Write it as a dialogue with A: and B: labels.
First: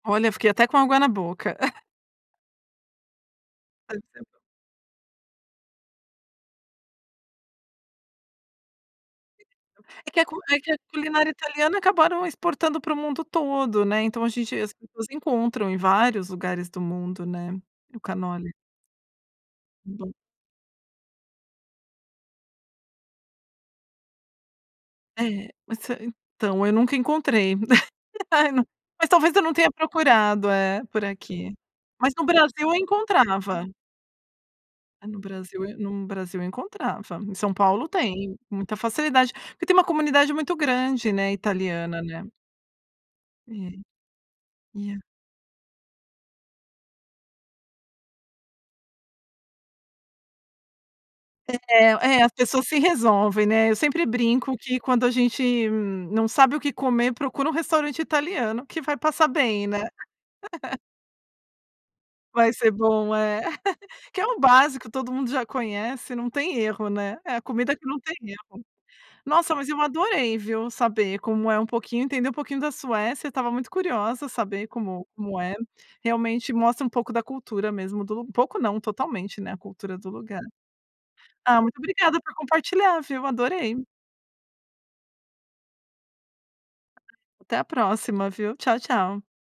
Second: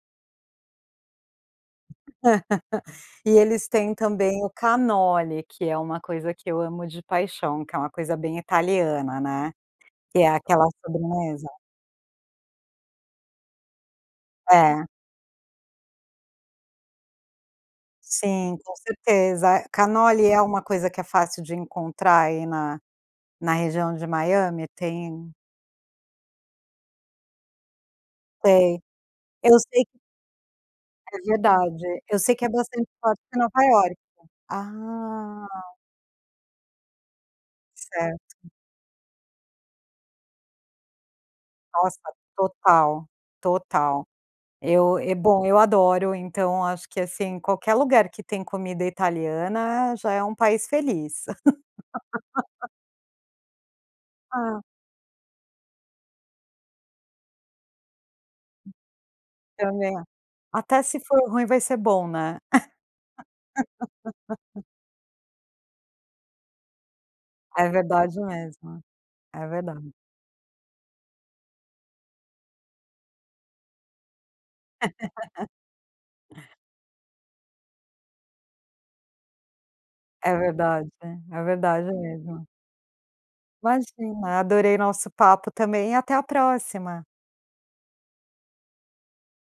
A: Olha, fiquei até com água na boca.
B: E eles têm
A: Ai, tempo.
B: também o cannoli, que é uma coisa que eu amo de paixão, que é uma coisa bem italiana, né?
A: É que
B: Que
A: a
B: é
A: cu é
B: aquela
A: que a culinária
B: sobremesa.
A: italiana acabaram exportando pro mundo todo, né? Então, a gente as
B: É.
A: pessoas encontram em vários lugares do mundo, né, o cannoli.
B: Sim, com certeza.
A: Então
B: Cannoli é uma coisa que é fácil de encontrar aí, na na região de Miami? Tem
A: É, essa então, eu nunca encontrei, ai não
B: Sei.
A: mas talvez eu não
B: Eu
A: tenha
B: sei
A: procurado, eh, por
B: É
A: aqui,
B: verdade.
A: mas
B: Eu
A: no
B: sei que é
A: Brasil eu
B: bastante forte em Nova
A: encontrava.
B: Iorque
A: É, no
B: Ah!
A: Brasil, eh num Brasil eu encontrava. Em São Paulo tem
B: Certo.
A: muita facilidade porque tem uma comunidade muito grande, né,
B: Nossa
A: italiana, né.
B: total!
A: É.
B: Total.
A: E
B: Eu
A: a
B: e bom, eu adoro, então, acho que assim, qualquer lugar que tem comida italiana já é um país feliz.
A: É é, as pessoas se resolvem, né? Eu sempre brinco
B: Ah.
A: que quando a gente não sabe o que comer, procura um restaurante italiano que vai passar bem, né?
B: Também a até se for ruim vai ser bom, né?
A: Vai ser bom é, que é o básico, todo mundo já conhece, não tem erro, né? É a
B: É
A: comida que não tem
B: verdade
A: erro.
B: mesmo. É
A: Nossa! Mas eu
B: verdade.
A: adorei, viu? Saber como é um pouquinho entender um pouquinho da Suécia, tava muito curiosa saber como como é. Realmente mostra um pouco da cultura mesmo do um pouco não, totalmente, né, a cultura do
B: É
A: lugar.
B: verdade. É
A: Ah, muito
B: verdade
A: obrigada por
B: mesmo.
A: compartilhar, viu? Adorei.
B: Imagina, adorei nosso papo também e até a próxima.
A: Até a próxima, viu. Tchau, tchau.